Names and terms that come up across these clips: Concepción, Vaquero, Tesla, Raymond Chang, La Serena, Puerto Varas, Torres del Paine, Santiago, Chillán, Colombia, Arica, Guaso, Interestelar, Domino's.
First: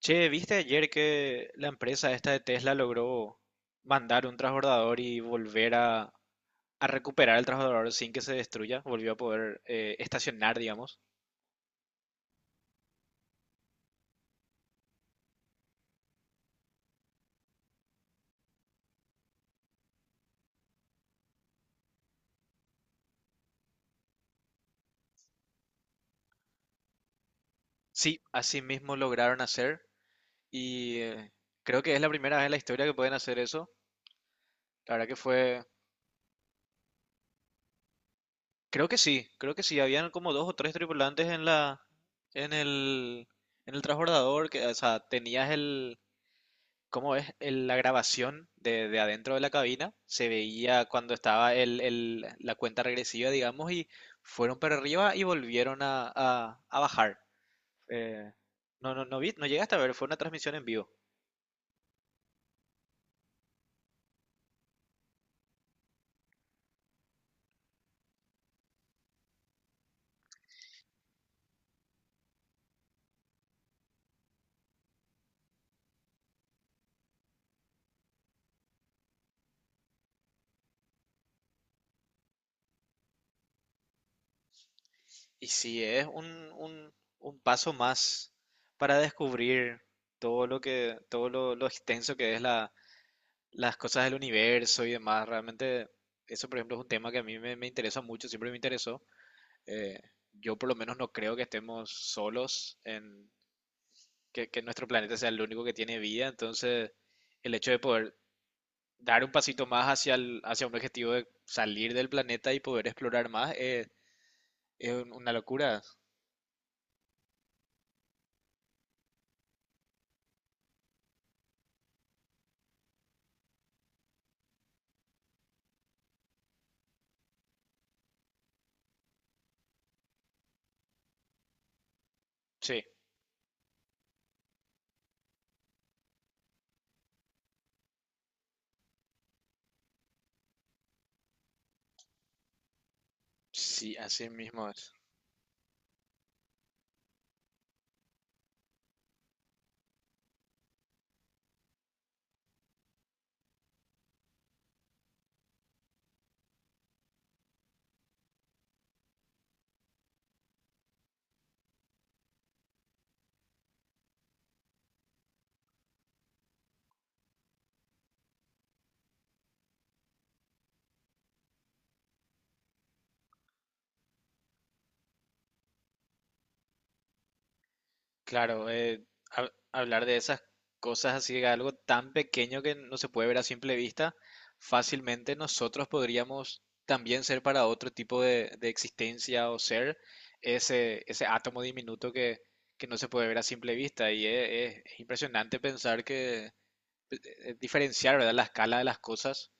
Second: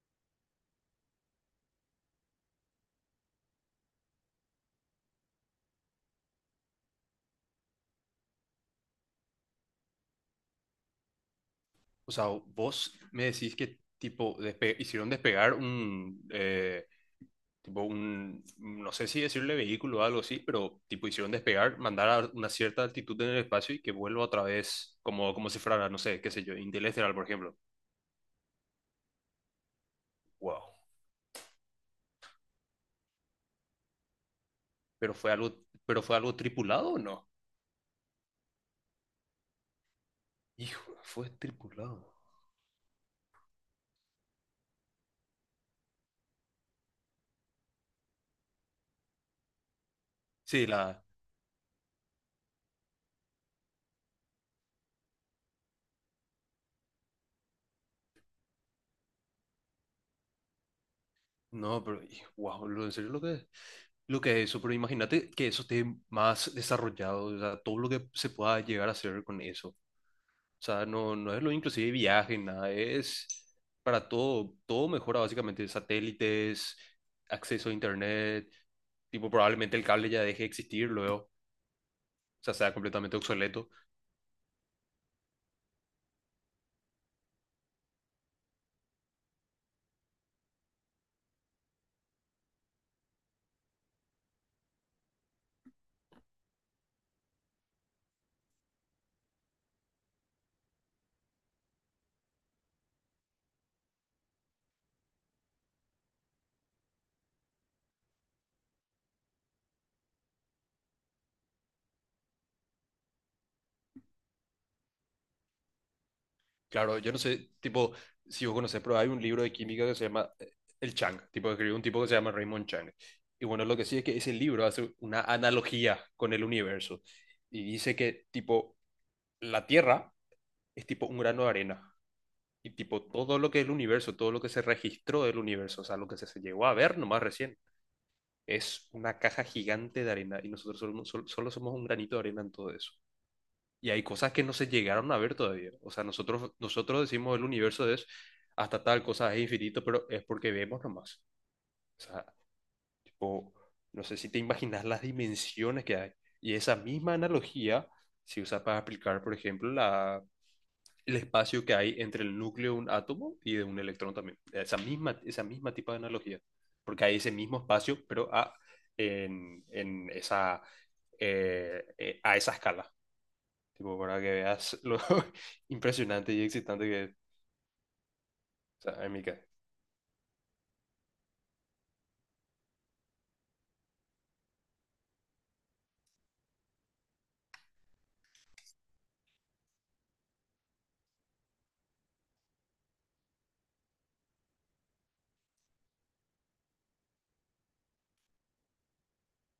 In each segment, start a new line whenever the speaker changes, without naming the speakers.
Che, ¿viste ayer que la empresa esta de Tesla logró mandar un transbordador y volver a recuperar el transbordador sin que se destruya? Volvió a poder estacionar, digamos.
O sea, vos me decís que tipo hicieron despegar un tipo un, no sé si decirle vehículo o algo así, pero tipo hicieron despegar, mandar a una cierta altitud en el espacio y que vuelva otra vez como si fuera, no sé, qué sé yo, Interestelar, por ejemplo.
Sí, así mismo lograron hacer
Wow.
y eh, creo que es la primera vez en la historia que pueden hacer eso. La verdad
Pero
que
fue algo
fue,
pero fue algo tripulado o no?
creo que sí, habían como dos o tres
Hijo,
tripulantes
fue
en la,
tripulado.
en el transbordador, que, o sea, tenías el, ¿cómo es la grabación de adentro de la cabina? Se
Sí, la
veía cuando estaba el, la cuenta regresiva, digamos, y fueron para arriba y volvieron a, a bajar. Eh, no, no, no vi, no llegaste a ver, fue una transmisión en vivo.
no, pero wow, en serio lo que. Lo que es eso, pero imagínate que eso esté más desarrollado, o sea, todo lo que se pueda llegar a hacer con eso. O sea, no, no es lo inclusive viaje, nada, es para todo, todo mejora básicamente, satélites, acceso a internet, tipo probablemente el cable ya deje de existir luego, o sea, sea completamente obsoleto.
Y sí, es un, un- un paso más para descubrir todo lo lo extenso que es la, las cosas del universo y demás. Realmente, eso, por ejemplo, es un tema que a mí me interesa mucho, siempre me interesó. Eh, yo por lo menos no creo que estemos solos en que nuestro planeta sea el único que tiene vida. Entonces, el hecho de poder dar un pasito más hacia un objetivo de salir del planeta y poder explorar más es una locura.
Claro, yo no sé, tipo, si vos conocés, pero hay un libro de química que se llama El Chang, tipo, escribió un tipo que se llama Raymond Chang. Y bueno, lo que sí es que ese libro hace una analogía con el universo y dice que, tipo, la Tierra es tipo un grano de arena. Y
Sí,
tipo, todo lo que es el universo, todo lo que se registró del universo, o sea, lo que se llegó a ver nomás recién, es una caja gigante de arena y nosotros solo, no, solo somos un granito de arena en todo eso. Y
sí,
hay
así
cosas que no se
mismo es.
llegaron a ver todavía. O sea, nosotros decimos el universo es hasta tal cosa es infinito, pero es porque vemos nomás. O sea, tipo, no sé si te imaginas las dimensiones que hay. Y esa misma analogía se usa para aplicar, por ejemplo, la el espacio que hay entre el núcleo de un átomo y de un electrón también. Esa misma tipo de analogía. Porque hay ese mismo espacio, pero a, en esa, a esa escala. Tipo, para que veas lo impresionante y excitante que es.
Claro,
O sea, en mi caso,
hablar de esas cosas así, de algo tan pequeño que no se puede ver a simple vista, fácilmente nosotros podríamos también ser para otro tipo de existencia o ser ese átomo diminuto que no se puede ver a simple vista. Y es, es impresionante pensar diferenciar, ¿verdad?, la escala de las cosas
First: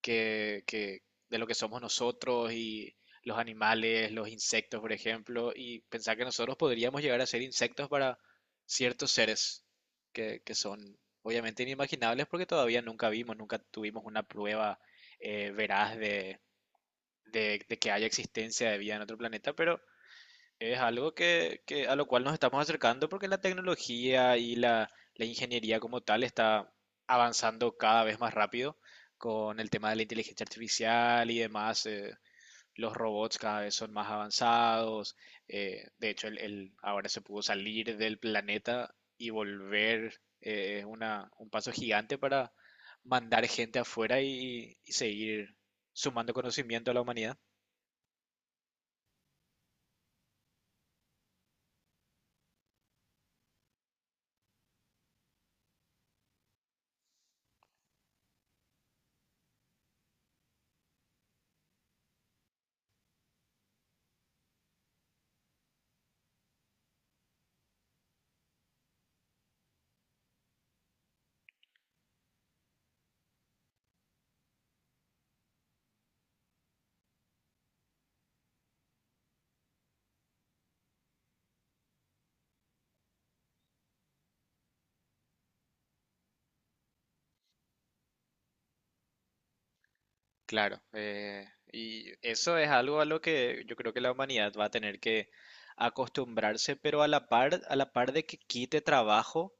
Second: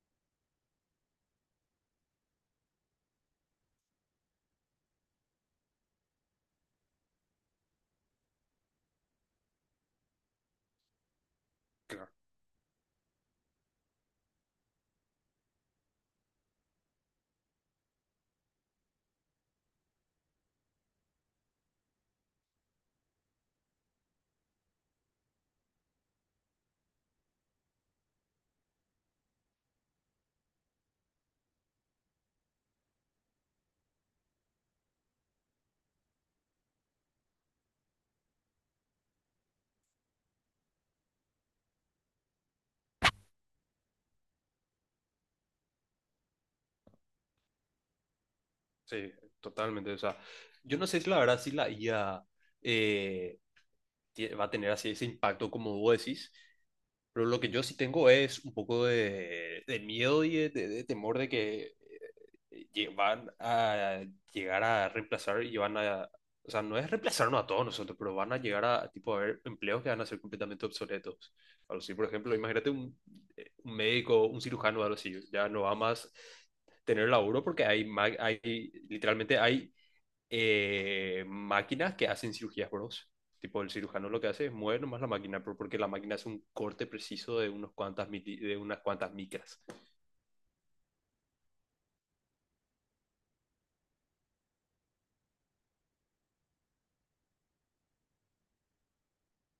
que de lo que somos nosotros y los animales, los insectos, por ejemplo, y pensar que nosotros podríamos llegar a ser insectos para ciertos seres que son obviamente
claro,
inimaginables porque todavía nunca vimos, nunca tuvimos una prueba veraz de que haya existencia de vida en otro planeta, pero es algo que a lo cual nos estamos acercando porque la tecnología y la ingeniería como tal está avanzando cada vez más rápido con el tema de la inteligencia artificial y demás. Los robots cada vez son más avanzados. De hecho, ahora se pudo salir del planeta y volver. Es un paso gigante para mandar gente afuera y seguir sumando conocimiento a la humanidad.
sí, totalmente. O sea, yo no sé si la verdad si la IA eh, va a tener así ese impacto como vos decís. Pero lo que yo sí tengo es un poco de miedo y de, de temor de que van a llegar a reemplazar y van a... O sea, no es reemplazarnos a todos nosotros, pero van a llegar a, tipo, a haber empleos que van a ser completamente obsoletos. Algo así, por ejemplo, imagínate un médico, un cirujano, algo así, ya no va más tener laburo porque hay, hay literalmente hay máquinas que hacen cirugías, bros. Tipo, el cirujano lo que hace es mover nomás la máquina, pero porque la máquina hace un corte preciso de, unos cuantas de unas cuantas micras.
Claro, y eso es algo a lo que yo creo que la humanidad va a tener que acostumbrarse, pero a la par de que quite trabajo,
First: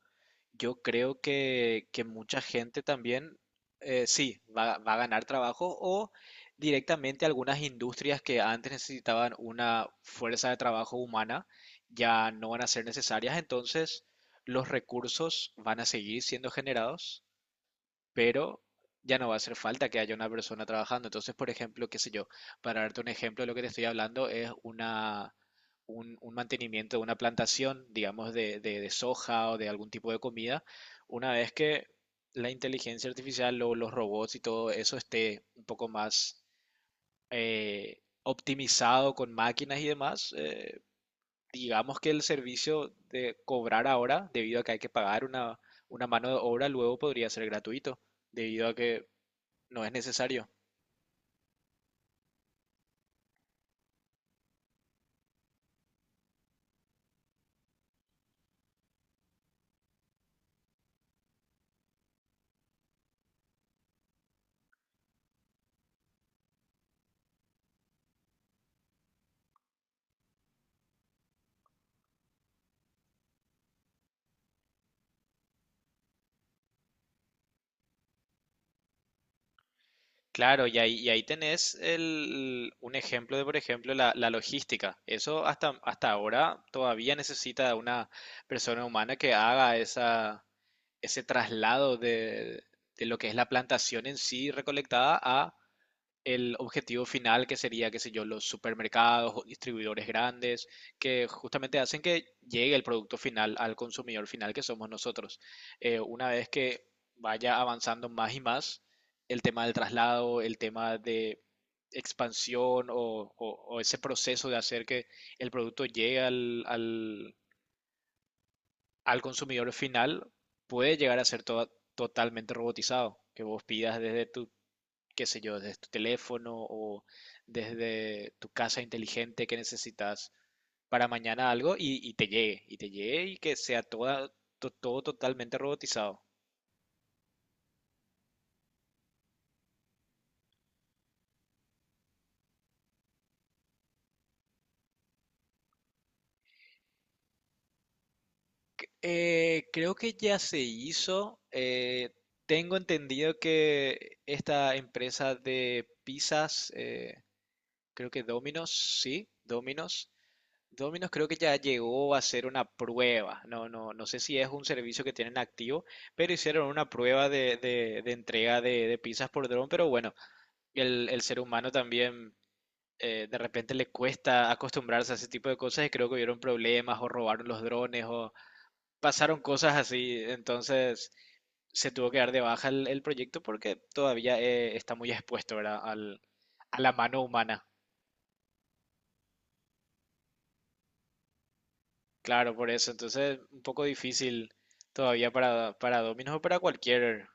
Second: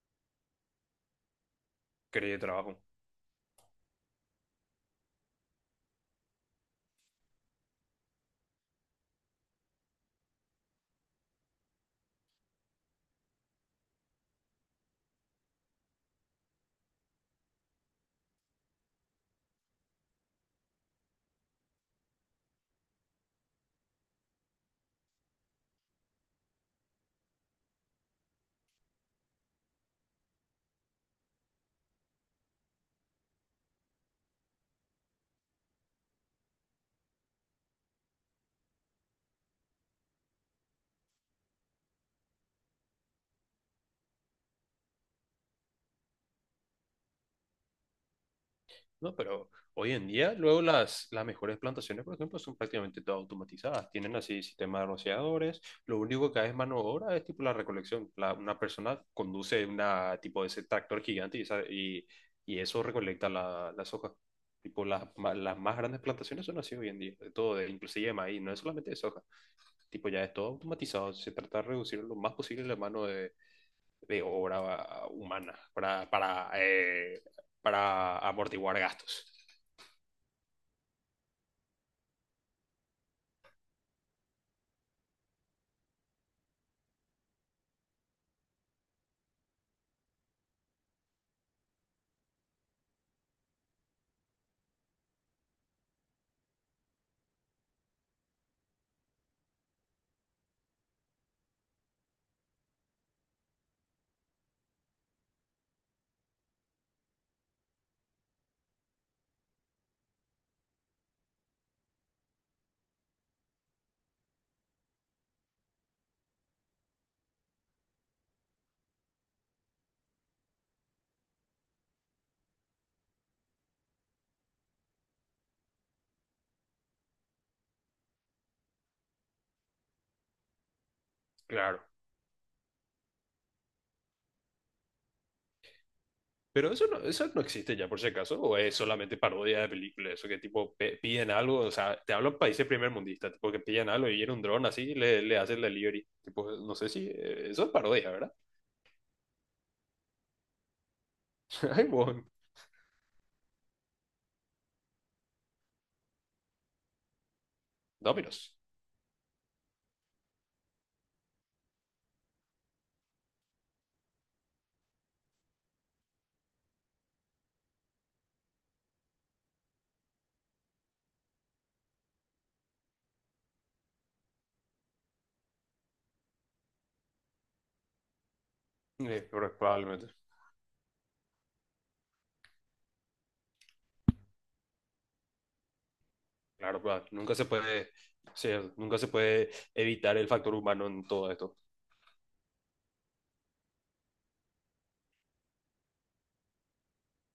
yo creo que
Creo de
mucha
trabajo.
gente también, sí, va a ganar trabajo o directamente algunas industrias que antes necesitaban una fuerza de trabajo humana ya no van a ser necesarias, entonces los recursos van a seguir siendo generados pero ya no va a hacer falta que haya una persona trabajando. Entonces, por ejemplo, qué sé yo, para darte un ejemplo, lo que te estoy hablando es un mantenimiento de una plantación, digamos, de soja o de algún tipo de comida, una vez que la inteligencia artificial o los robots y todo eso esté un poco más optimizado con máquinas y demás, digamos que el servicio de cobrar ahora, debido a que hay que pagar una mano de obra, luego podría ser gratuito, debido a que
No, pero
no es
hoy en día,
necesario.
luego las mejores plantaciones, por ejemplo, son prácticamente todas automatizadas. Tienen así sistemas de rociadores. Lo único que hay es mano de obra es tipo la recolección. Una persona conduce una tipo de ese tractor gigante y, y eso recolecta la, las hojas. Tipo, las, las más grandes plantaciones son así hoy en día, de todo, de, inclusive de maíz, no es solamente de soja. Tipo, ya es todo automatizado. Se trata de reducir lo más posible la mano de obra ah, humana para amortiguar gastos.
Claro, y ahí tenés un ejemplo de, por ejemplo, la, logística. Eso hasta, hasta ahora todavía necesita de una persona humana que haga ese traslado de lo que es la plantación en sí recolectada a el objetivo final que sería, qué sé yo, los supermercados o distribuidores grandes que justamente hacen que llegue el producto final al consumidor final que somos nosotros. Una vez que vaya avanzando más y más, el tema del traslado, el tema de expansión o ese proceso de hacer que el producto llegue al consumidor final puede llegar a ser totalmente robotizado, que vos pidas desde tu qué sé yo, desde tu teléfono o desde tu casa inteligente que necesitas para mañana algo
Claro.
y te llegue, y que sea todo totalmente robotizado.
Pero eso no existe ya, por si acaso, o es solamente parodia de películas, eso que tipo piden algo, o sea, te hablo de países primermundistas, tipo que piden algo y en un dron así le, le hacen la delivery. Tipo, no sé si eso es parodia, ¿verdad?
Creo que ya se hizo.
Ay, bueno,
Tengo entendido que esta empresa de pizzas, creo que
Domino's.
Domino's, sí, Domino's, creo que ya llegó a hacer una prueba. No, no, no sé si es un servicio que tienen activo, pero hicieron una prueba de entrega de pizzas por dron. Pero bueno, el ser humano también de repente le cuesta acostumbrarse a ese tipo de cosas y creo que hubieron problemas o robaron los drones o pasaron
Pero
cosas
probablemente.
así. Entonces se tuvo que dar de baja el proyecto porque todavía está muy expuesto, ¿verdad?, a
Claro,
la
claro,
mano
nunca se
humana.
puede, o sea, nunca se puede evitar el factor humano en todo esto.
Claro, por eso. Entonces, un poco difícil todavía para, Domino's o para cualquier,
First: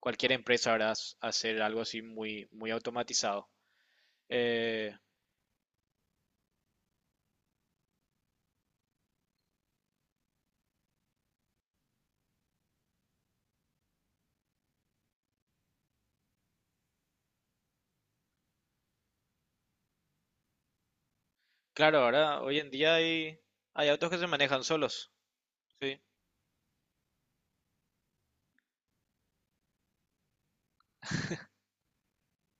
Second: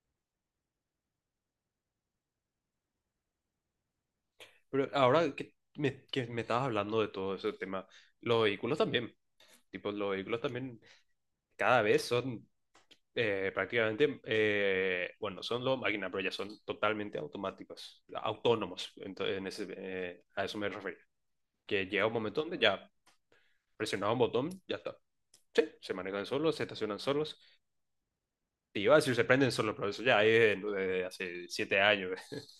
empresa, ¿verdad? Hacer algo así muy, muy automatizado.
Pero
Eh,
ahora que me estabas hablando de todo ese tema, los vehículos también, tipo, los vehículos también cada vez son prácticamente, bueno, son los máquinas, pero ya son totalmente automáticos, autónomos. Entonces, en ese, a eso me refería. Que
claro,
llega un
ahora,
momento
hoy
donde
en
ya,
día hay, autos
presionado
que
un
se
botón,
manejan
ya está.
solos,
Sí, se
¿sí?
manejan solos, se estacionan solos. Y iba a decir, se prenden solos, pero eso ya es desde hace 7 años.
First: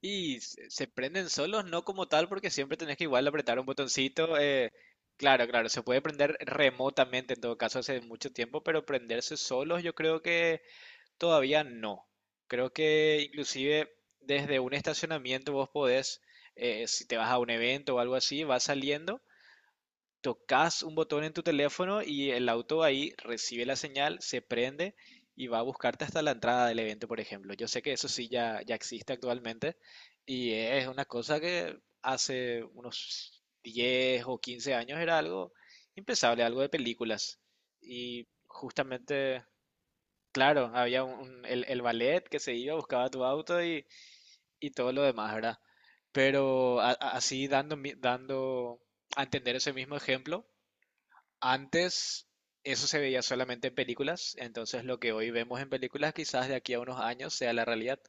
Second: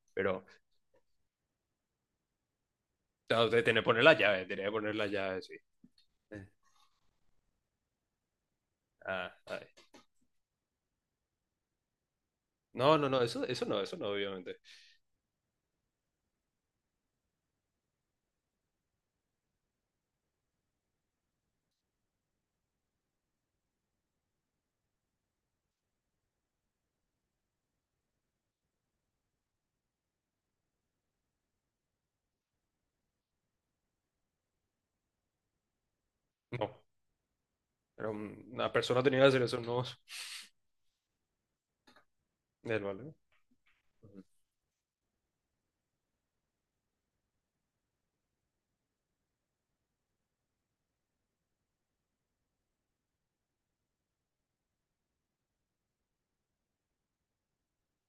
Y
pero
se prenden solos, no como tal, porque siempre tenés que igual
no,
apretar
usted
un
tiene que poner la
botoncito.
llave, tiene que poner la llave,
Claro,
sí.
claro, se puede prender remotamente en todo caso hace mucho tiempo, pero
Ah,
prenderse
ay.
solos yo creo que todavía no. Creo
No, no, no,
que
eso,
inclusive
eso no,
desde
obviamente.
un estacionamiento vos podés, si te vas a un evento o algo así, vas saliendo, tocas un botón en tu teléfono y el auto ahí recibe la señal, se prende y va a buscarte hasta la entrada del evento, por ejemplo. Yo sé que eso sí ya existe actualmente y es una cosa que hace unos 10 o 15 años era algo impensable, algo de
No,
películas.
pero
Y
una persona tenía que hacer
justamente
eso, no.
claro, había el ballet que se iba,
Es
buscaba
malo.
tu auto y todo lo demás, ¿verdad? Pero así dando, dando a entender ese mismo ejemplo, antes eso se veía solamente en películas, entonces lo que hoy vemos en películas quizás de aquí a unos años sea la realidad.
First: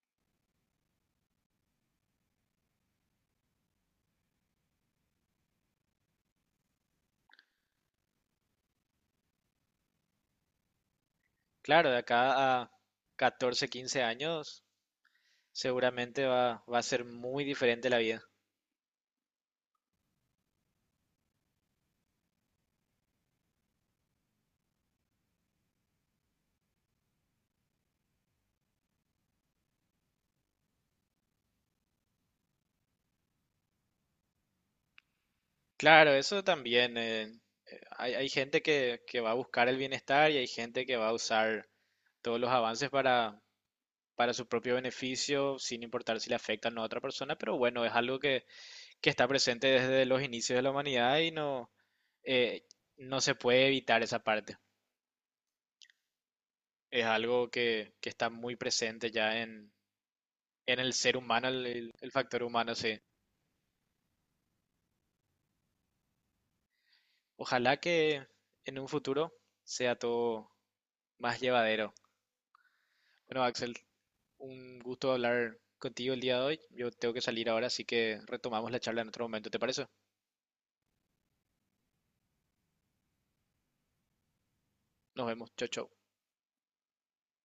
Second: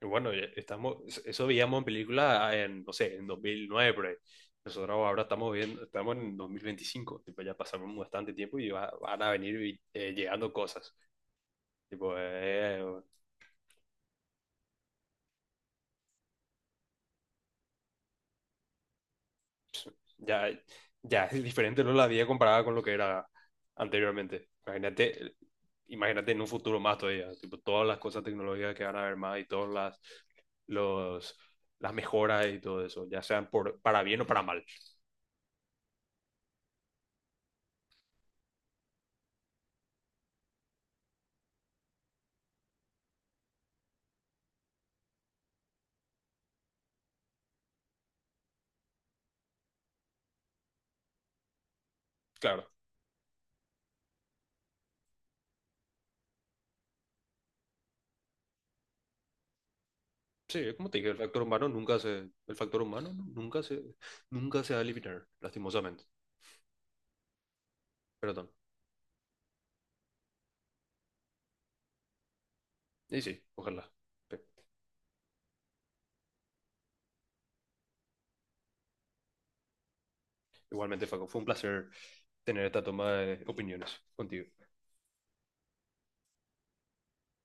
Bueno, ya estamos, eso veíamos en película ah, en, no sé, en 2009, por ahí. Nosotros ahora estamos viendo, estamos en 2025, tipo, ya pasamos bastante tiempo y van a venir llegando cosas.
Claro, de
Tipo,
acá a 14 15 años seguramente va a ser muy diferente la vida.
ya, ya es diferente, ¿no? La vida comparada con lo que era anteriormente. Imagínate, imagínate en un futuro más todavía, tipo, todas las cosas tecnológicas que van a haber más y todas las, los, las mejoras y todo eso, ya sean por, para bien o para mal.
Claro, eso también. Hay, gente que va a buscar el bienestar y hay gente que va a usar todos los avances para, su propio beneficio, sin importar si le afectan a otra persona, pero bueno, es algo que, está presente desde los inicios de la humanidad y no, eh,
Claro.
no se puede evitar esa parte. Es algo que está muy presente ya en,
Sí,
en
como
el
te dije,
ser
el factor
humano, el,
humano
el-
nunca
el
se,
factor
el
humano,
factor
sí.
humano nunca se, nunca se va a eliminar, lastimosamente.
Ojalá que
Perdón.
en un futuro sea todo más llevadero.
Y sí,
Bueno, Axel,
ojalá. Pero
un gusto hablar contigo el día de hoy. Yo tengo que salir ahora, así que retomamos la charla en otro momento, ¿te parece?
igualmente, Facu, fue un placer tener esta toma de opiniones contigo.
Nos vemos. Chau, chau.